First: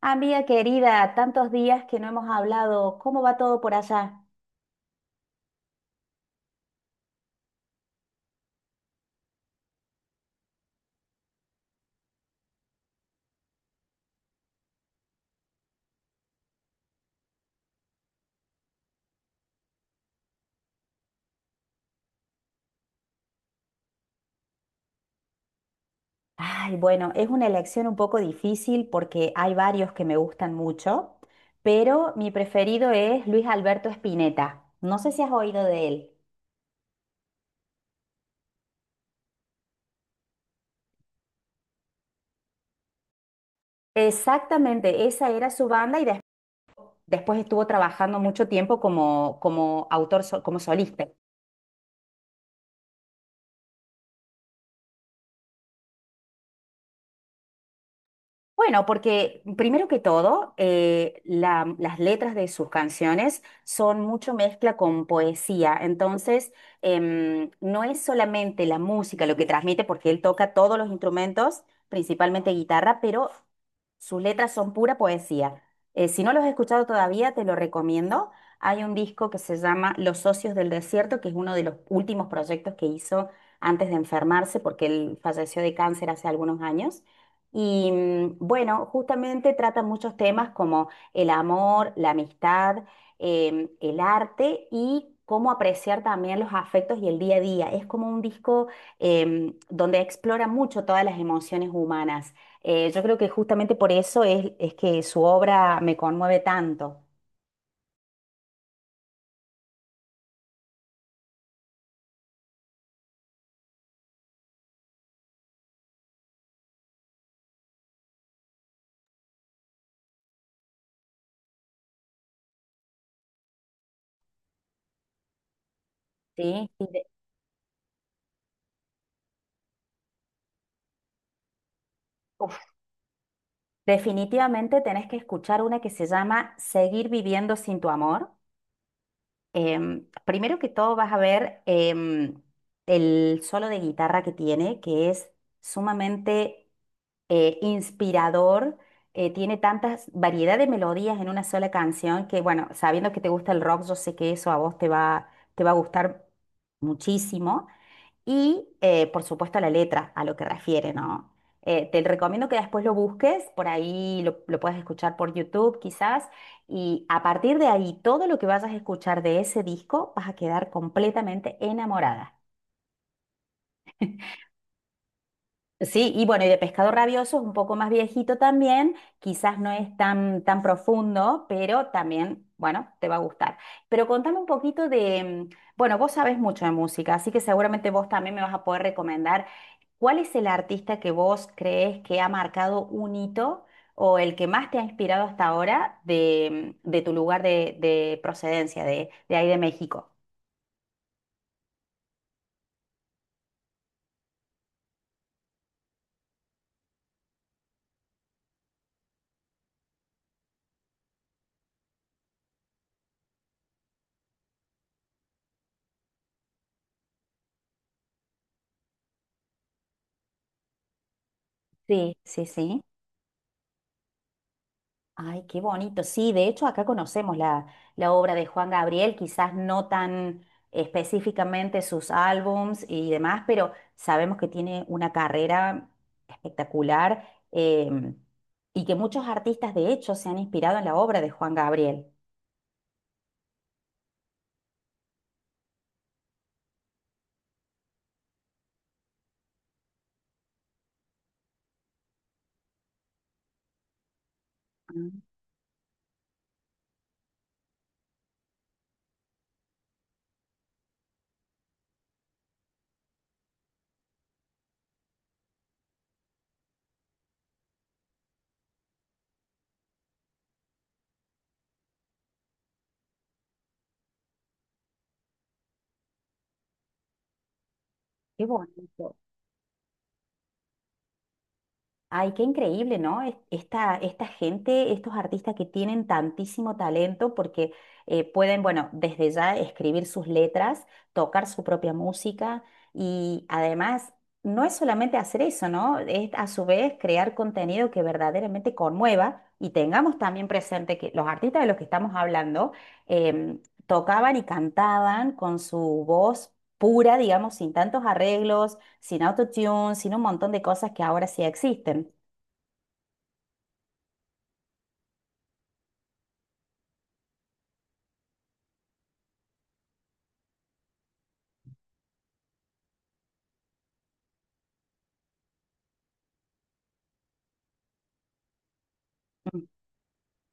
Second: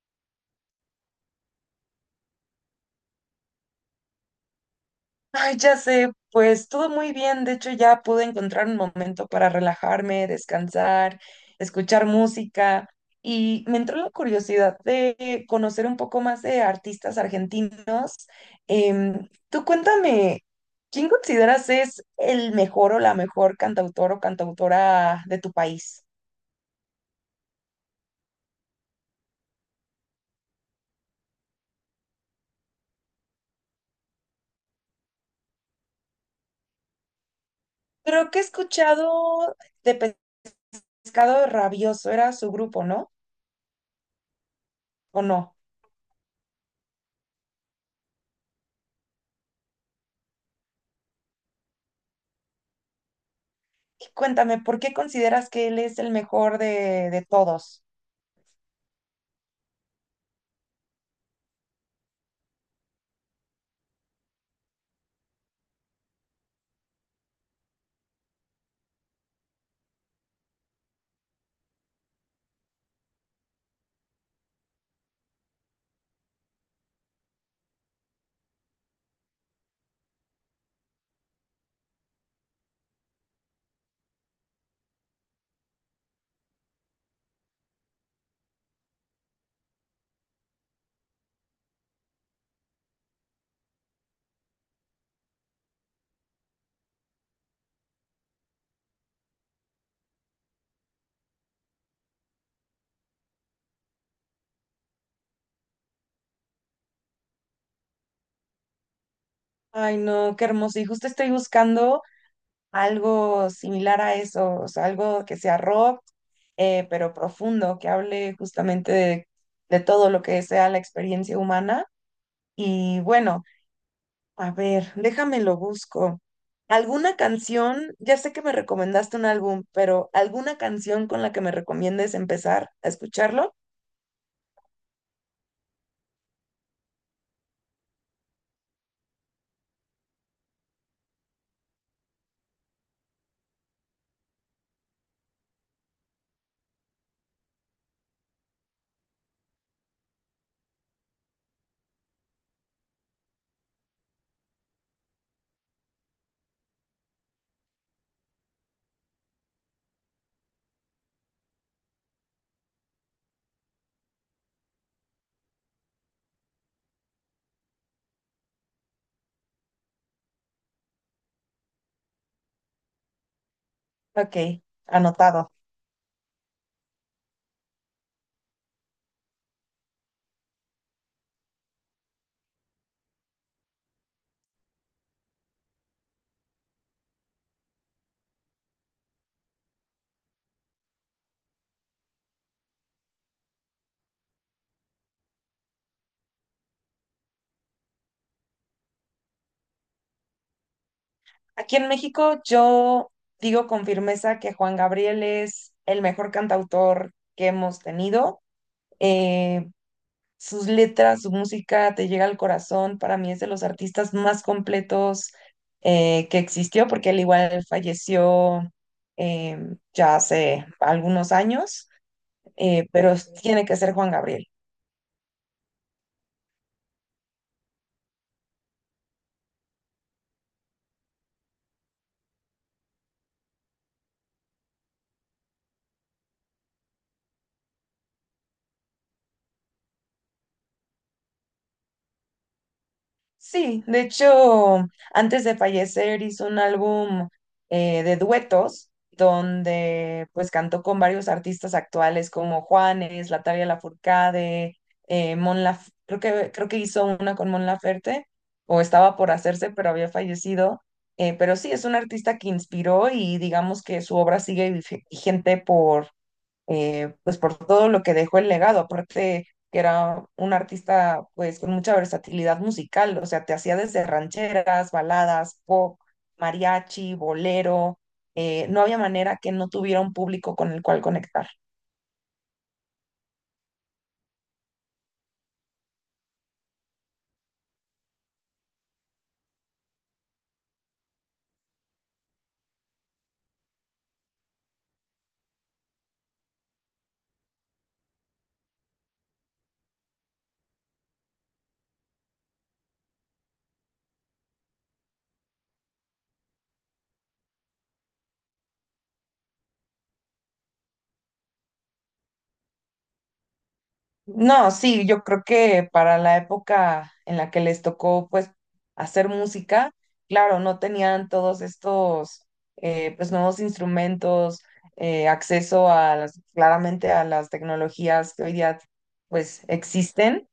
Amiga querida, tantos días que no hemos hablado, ¿cómo va todo por allá? Ay, ya sé, pues todo muy bien. De hecho, ya pude encontrar un momento para relajarme, descansar, escuchar música y me entró la curiosidad de conocer un poco más de artistas argentinos. Tú cuéntame, ¿quién consideras es el mejor o la mejor cantautor o cantautora de tu país? Ay, bueno, es una elección un poco difícil porque hay varios que me gustan mucho, pero mi preferido es Luis Alberto Spinetta. No sé si has oído de él. Creo que he escuchado de Pescado Rabioso, era su grupo, ¿no? Exactamente, ¿O esa era no? su banda y después estuvo trabajando mucho tiempo como autor, como solista. Y cuéntame, ¿por qué consideras que él es el mejor de todos? Bueno, porque primero que todo, las letras de sus canciones son mucho mezcla con poesía, entonces no es solamente la música lo que transmite, porque él toca todos los instrumentos, principalmente guitarra, pero sus letras son pura poesía. Si no los has escuchado todavía, te lo recomiendo. Hay un disco que se llama Los Socios del Desierto, que es uno de los últimos proyectos que hizo antes de enfermarse, porque él falleció de cáncer hace algunos años. Y bueno, justamente trata muchos temas como el amor, la amistad, el arte y cómo apreciar también los afectos y el día a día. Es como un disco donde explora mucho todas las emociones humanas. Yo creo que justamente por eso es que su obra me conmueve tanto. Ay, no, qué hermoso. Y justo estoy buscando algo similar a eso, o sea, algo que sea rock, pero profundo, que hable justamente de todo lo que sea la experiencia humana. Y bueno, a ver, déjame lo busco. ¿Sí? Y ¿Alguna canción? Ya sé que me recomendaste un álbum, pero ¿alguna canción con la que me recomiendes uf, empezar a escucharlo? definitivamente tenés que escuchar una que se llama Seguir viviendo sin tu amor. Primero que todo vas a ver el solo de guitarra que tiene, que es sumamente inspirador. Tiene tantas variedad de melodías en una sola canción que, bueno, sabiendo que te gusta el rock, yo sé que eso a vos te va a gustar muchísimo. Y, por supuesto, la letra, a lo que refiere, ¿no? Te recomiendo que después lo busques, por ahí lo puedes escuchar por YouTube quizás, y a partir de ahí, todo lo que vayas a escuchar de ese disco, vas a quedar completamente enamorada. Ok, anotado. Sí, y bueno, y de pescado rabioso es un poco más viejito también, quizás no es tan profundo, pero también, bueno, te va a gustar. Pero contame un poquito de, bueno, vos sabés mucho de música, así que seguramente vos también me vas a poder recomendar cuál es el artista que vos crees que ha marcado un hito o el que más te ha inspirado hasta ahora de, de tu lugar de procedencia, de ahí de México. Aquí en México yo digo con firmeza que Juan Gabriel es el mejor cantautor que hemos tenido. Eh, Sus letras, su música te llega al corazón. Para mí es de los artistas más completos, que existió, porque él igual falleció, eh, ya hace algunos años, Sí, sí, sí. Pero tiene que ser Juan Gabriel. Ay, qué bonito. Sí, de hecho acá conocemos la obra de Juan Gabriel, quizás no tan específicamente sus álbums y demás, pero sabemos que tiene una carrera espectacular y que muchos artistas de hecho se han inspirado en la obra de Juan Gabriel. Sí, de hecho, antes de fallecer hizo un álbum, de duetos donde pues cantó con varios artistas actuales como Juanes, Natalia Lafourcade, Ah, creo que hizo una con Mon Laferte o estaba por hacerse pero había fallecido. Pero sí, es un artista que inspiró y digamos que su obra sigue vigente, pues por todo lo que dejó el legado, aparte que era un artista pues con mucha versatilidad musical, o sea, te hacía desde rancheras, baladas, pop, mariachi, bolero, qué no había bonito. manera que no tuviera un público con el cual conectar. Ay, qué increíble, ¿no? Esta gente, estos artistas que tienen tantísimo talento porque pueden, bueno, desde ya escribir sus letras, tocar su propia música y además no es solamente hacer eso, ¿no? Es a su vez crear contenido que verdaderamente conmueva y tengamos también presente que los artistas de los que estamos hablando em, tocaban y cantaban con su voz pura, digamos, sin tantos arreglos, sin autotune, sin un montón de cosas que ahora sí existen. No, sí, yo creo que para la época en la que les tocó pues hacer música, claro, no tenían todos estos, pues nuevos instrumentos, acceso a las, claramente a las tecnologías que hoy día pues Mm. existen,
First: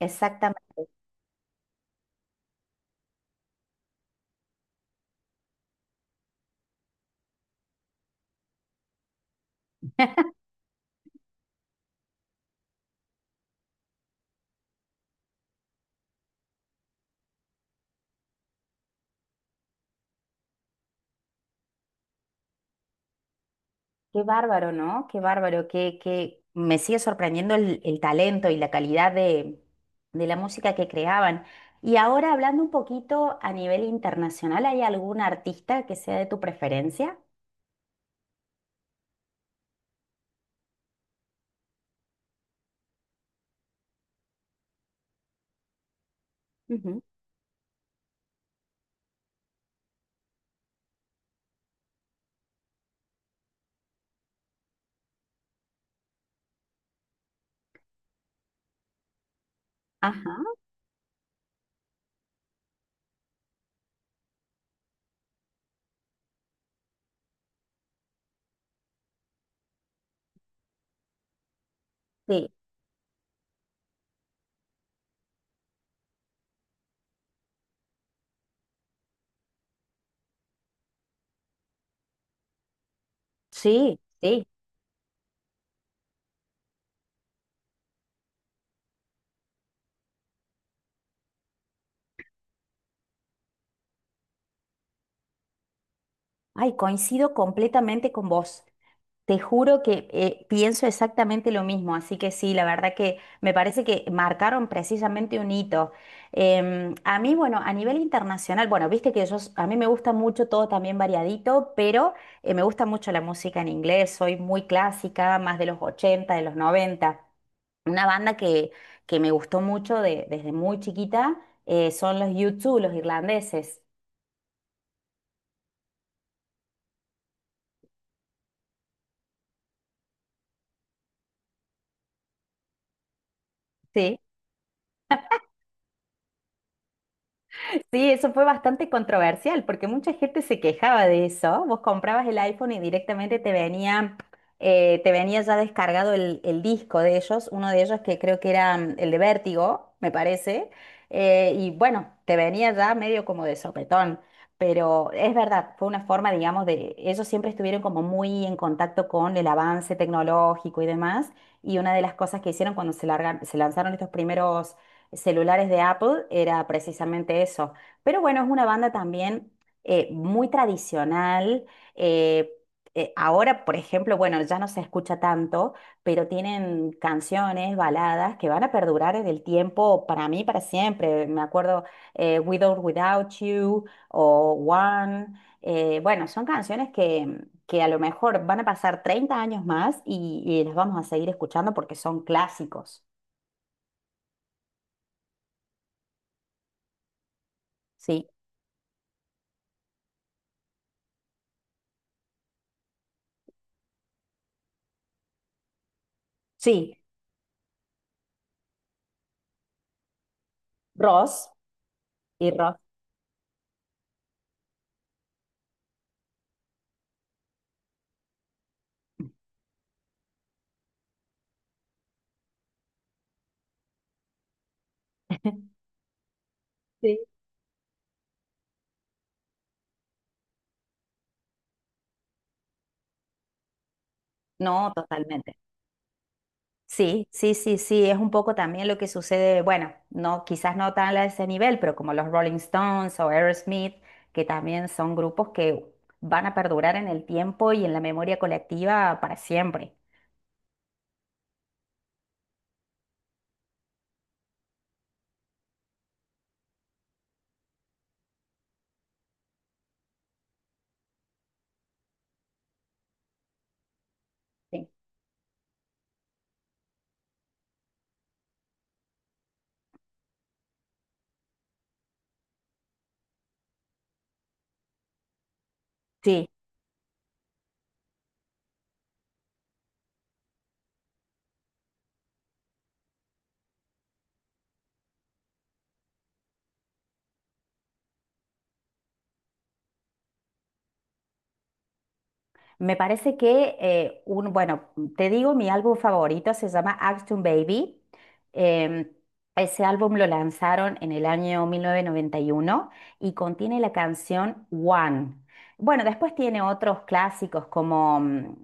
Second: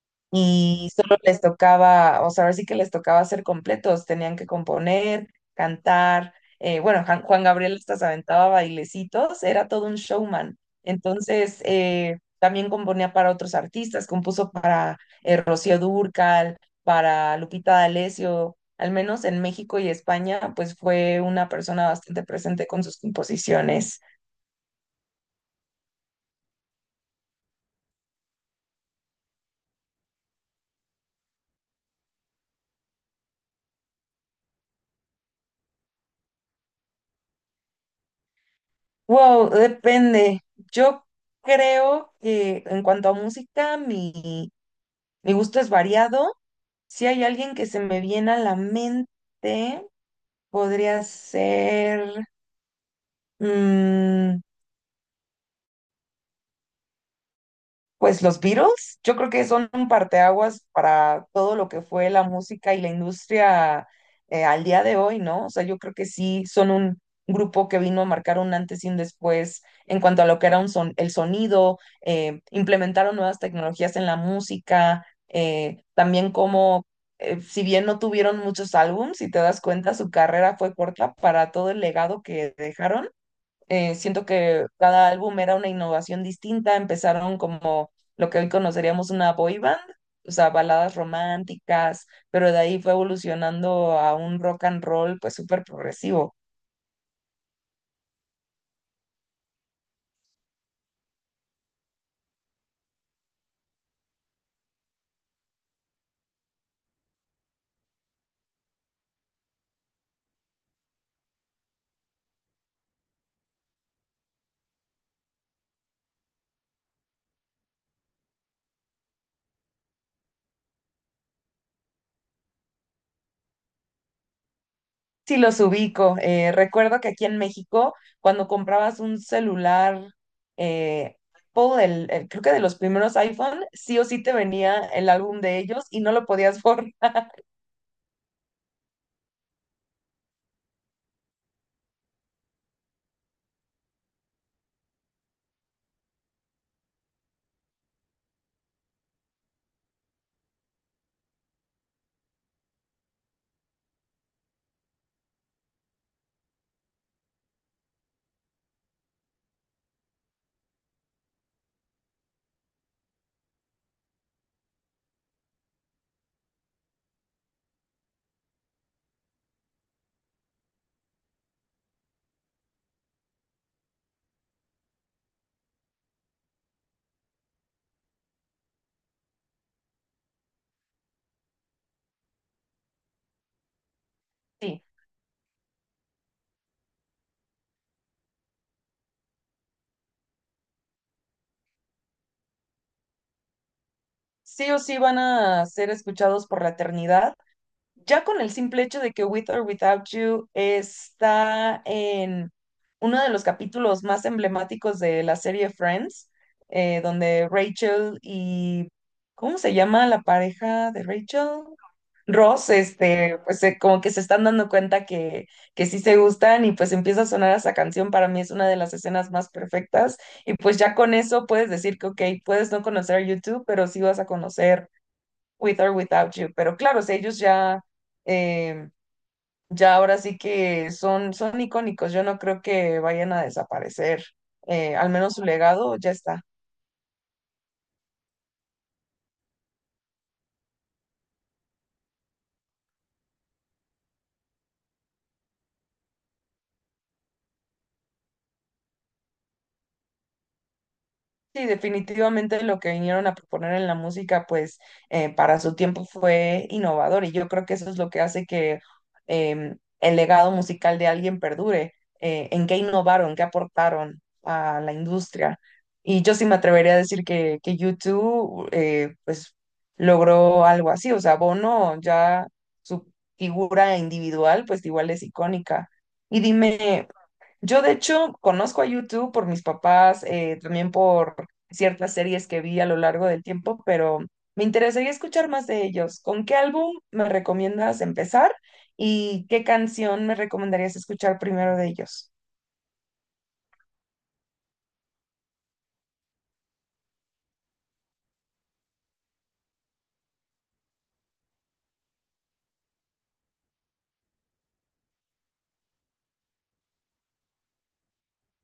Exactamente. y solo les tocaba, o sea, ahora sí que les tocaba ser completos, tenían que componer, cantar, bueno, Juan Gabriel hasta se aventaba bailecitos, era todo un showman. Entonces, también componía para otros artistas, compuso para Rocío Dúrcal, para Lupita D'Alessio, al menos en México y España, pues fue una persona bastante presente con sus composiciones. Qué bárbaro, ¿no? Qué bárbaro, que me sigue sorprendiendo el talento y la calidad de la música que creaban. Y ahora hablando un poquito a nivel internacional, ¿hay algún artista que sea de tu preferencia? Wow, depende. Yo creo que en cuanto a música, mi gusto es variado. Ujú. Si hay alguien que se me viene a la mente, podría ser... mm, pues los Beatles, yo creo que son un Ajá, parteaguas para todo lo que fue la música y la industria al día de hoy, ¿no? O sea, yo creo que sí son un grupo que vino a marcar un antes y un después en cuanto a lo que era un son el sonido, sí, implementaron nuevas tecnologías en la música, si bien no tuvieron muchos álbums, si te das cuenta, su carrera fue corta para todo el legado que dejaron, sí, siento sí. que cada álbum era una innovación distinta. Empezaron como lo que hoy conoceríamos una boy band, o sea, baladas románticas, pero de ahí fue evolucionando a un rock and roll pues súper progresivo. Ay, coincido completamente con vos. Te juro que pienso exactamente lo mismo, así que sí, la verdad que me parece que marcaron precisamente un hito. A mí, bueno, a nivel internacional, bueno, viste que yo, a mí me gusta mucho todo también variadito, pero me gusta mucho la música en inglés, soy muy clásica, más de los 80, de los 90. Una banda que me gustó mucho desde muy chiquita son los U2, los irlandeses. Sí, los ubico. Recuerdo que aquí en México, cuando comprabas un celular, eh, Apple, creo que de los primeros iPhone, sí o Sí. sí te venía el álbum de ellos y no lo podías borrar. Sí, eso fue bastante controversial porque mucha gente se quejaba de eso. Vos comprabas el iPhone y directamente te venía ya descargado el disco de ellos, uno de ellos que creo que era el de Vértigo, me parece. Y bueno, te venía ya medio como de sopetón. Pero es verdad, fue una forma, digamos. Ellos siempre estuvieron como muy en contacto con el avance tecnológico y demás. Y una de las cosas que hicieron cuando se lanzaron estos primeros celulares de Apple era precisamente eso. Pero bueno, es una banda también muy tradicional. eh, ahora, por ejemplo, bueno, ya no se escucha tanto, pero tienen canciones, baladas que van a perdurar en el tiempo para mí, para siempre. Me acuerdo With or Without You o Sí, One. Bueno, son canciones que a lo mejor van a pasar 30 años más y las vamos a seguir escuchando porque son clásicos. sí o sí van a ser escuchados por la eternidad. Ya Sí, con el simple hecho de que With or Without You está en uno de los capítulos más emblemáticos de la serie Friends, sí, donde ¿cómo se llama la pareja de Ross Rachel? y Ross, Ross. este, pues como que se están dando cuenta que sí se gustan y pues empieza a sonar esa canción, para mí es una de las escenas más perfectas y pues ya con eso puedes decir que, ok, puedes no conocer a YouTube, pero sí vas a conocer With or Without You, pero claro, o sea, Sí. ellos ya, eh, ya ahora sí que son, son icónicos, yo no creo que vayan a desaparecer, No, al menos su totalmente. legado ya está. Sí, sí, sí, sí, es un poco también lo que sucede, bueno, no, quizás no tan a ese nivel, pero como los Rolling Stones o Aerosmith, que también son grupos que van a perdurar en el tiempo y en la memoria colectiva para siempre. Sí, definitivamente lo que vinieron a proponer en la música, pues para su tiempo fue innovador y yo creo que eso es lo que hace que el legado musical de alguien perdure, en qué innovaron, qué aportaron a Sí. la industria. Y yo sí me atrevería a decir que U2 pues logró algo así, o sea, Bono, ya su figura individual pues igual es icónica. Y Sí. dime, yo de hecho conozco a YouTube por mis papás, también por ciertas series que vi a lo largo del tiempo, pero me interesaría escuchar más de ellos. ¿Con qué álbum me recomiendas empezar y qué canción me recomendarías escuchar primero de ellos? Me parece que, un, bueno, te digo, mi álbum favorito se llama Action Baby. Em, ese álbum lo lanzaron en el año 1991 y uno y contiene la canción One. Bueno, después tiene otros clásicos como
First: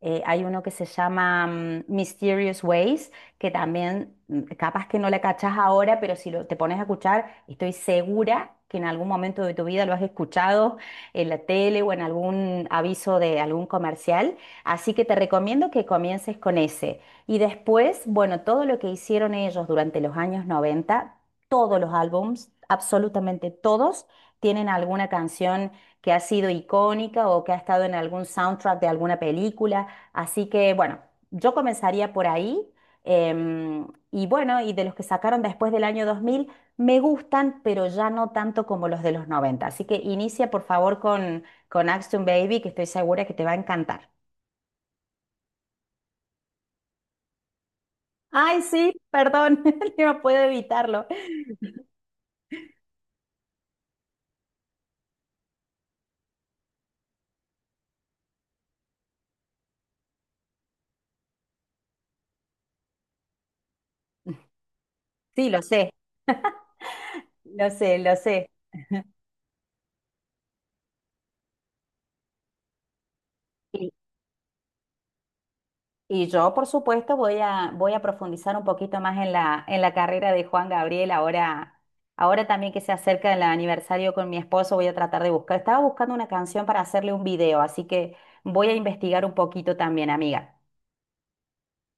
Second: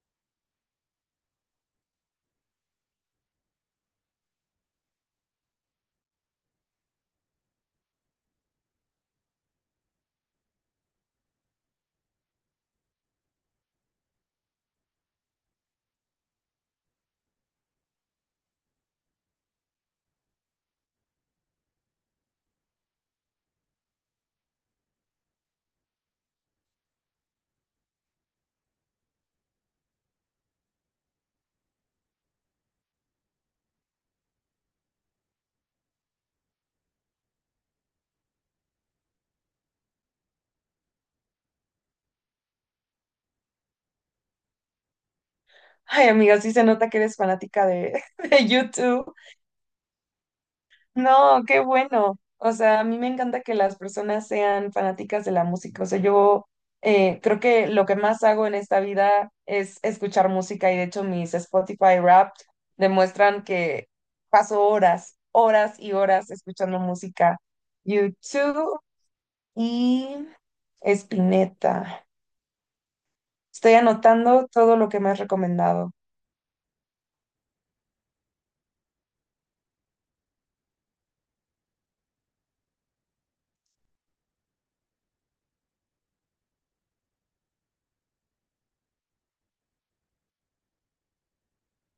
hay uno que se llama Mysterious Ways, que también capaz que no la cachás ahora, pero si lo- te pones a escuchar, estoy segura que en algún momento de tu vida lo has escuchado en la tele o en algún aviso de algún comercial. Así que te recomiendo que comiences con ese. Y después, bueno, todo lo que hicieron ellos durante los años 90, todos los álbums, absolutamente todos, tienen alguna canción que ha sido icónica o que ha estado en algún soundtrack de alguna película. Así que, bueno, yo comenzaría por ahí. Y bueno, y de los que sacaron después del año 2000 me gustan, pero ya no tanto como los de los 90. Así que inicia por favor con Action Baby, que estoy segura que te va a encantar. Ay, amiga, sí se nota que eres fanática de, de Ay, sí, YouTube. perdón, no puedo evitarlo. No, qué bueno. O sea, a mí me encanta que las personas sean fanáticas de la música. O sea, yo, creo que lo que más hago en esta vida es escuchar música y de hecho mis Spotify Wrapped demuestran que paso horas, Sí, lo horas sé, y horas escuchando música. lo sé, lo sé. YouTube y Spinetta. Estoy Y, anotando todo lo que me has recomendado. y yo, por supuesto, voy a profundizar un poquito más en la carrera de Juan Gabriel. Ahora también que se acerca el aniversario con mi esposo, voy a tratar de buscar. Estaba buscando una canción para hacerle un video, así que voy a investigar un poquito también, amiga.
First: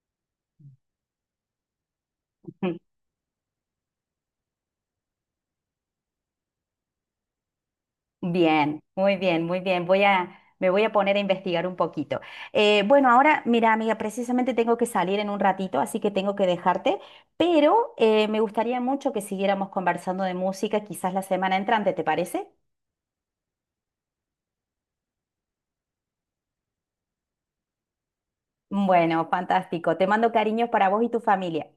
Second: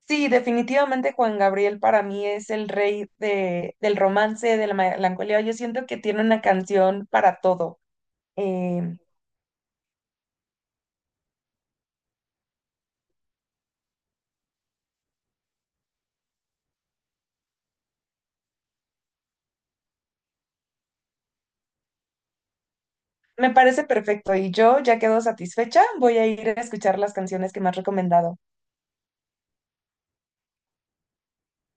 Sí, definitivamente Juan Gabriel para mí es el rey de, del romance, de la melancolía. Yo siento que tiene una canción para todo. Bien, Eh, muy bien, muy bien. Me voy a poner a investigar un poquito. Bueno, ahora, mira, amiga, precisamente tengo que salir en un ratito, así que tengo que dejarte, pero me gustaría mucho que siguiéramos conversando de música, quizás la semana entrante, ¿te parece? Me parece perfecto y yo ya quedo satisfecha. Voy a ir a escuchar las canciones que me has recomendado. Bueno, fantástico. Te mando cariños para vos y tu familia.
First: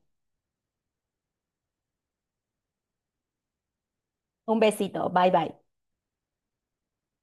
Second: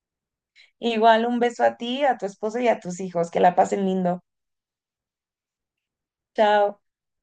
Igual un beso a ti, a tu esposo y a tus hijos. Que la pasen lindo. Un besito. Bye bye. Chao.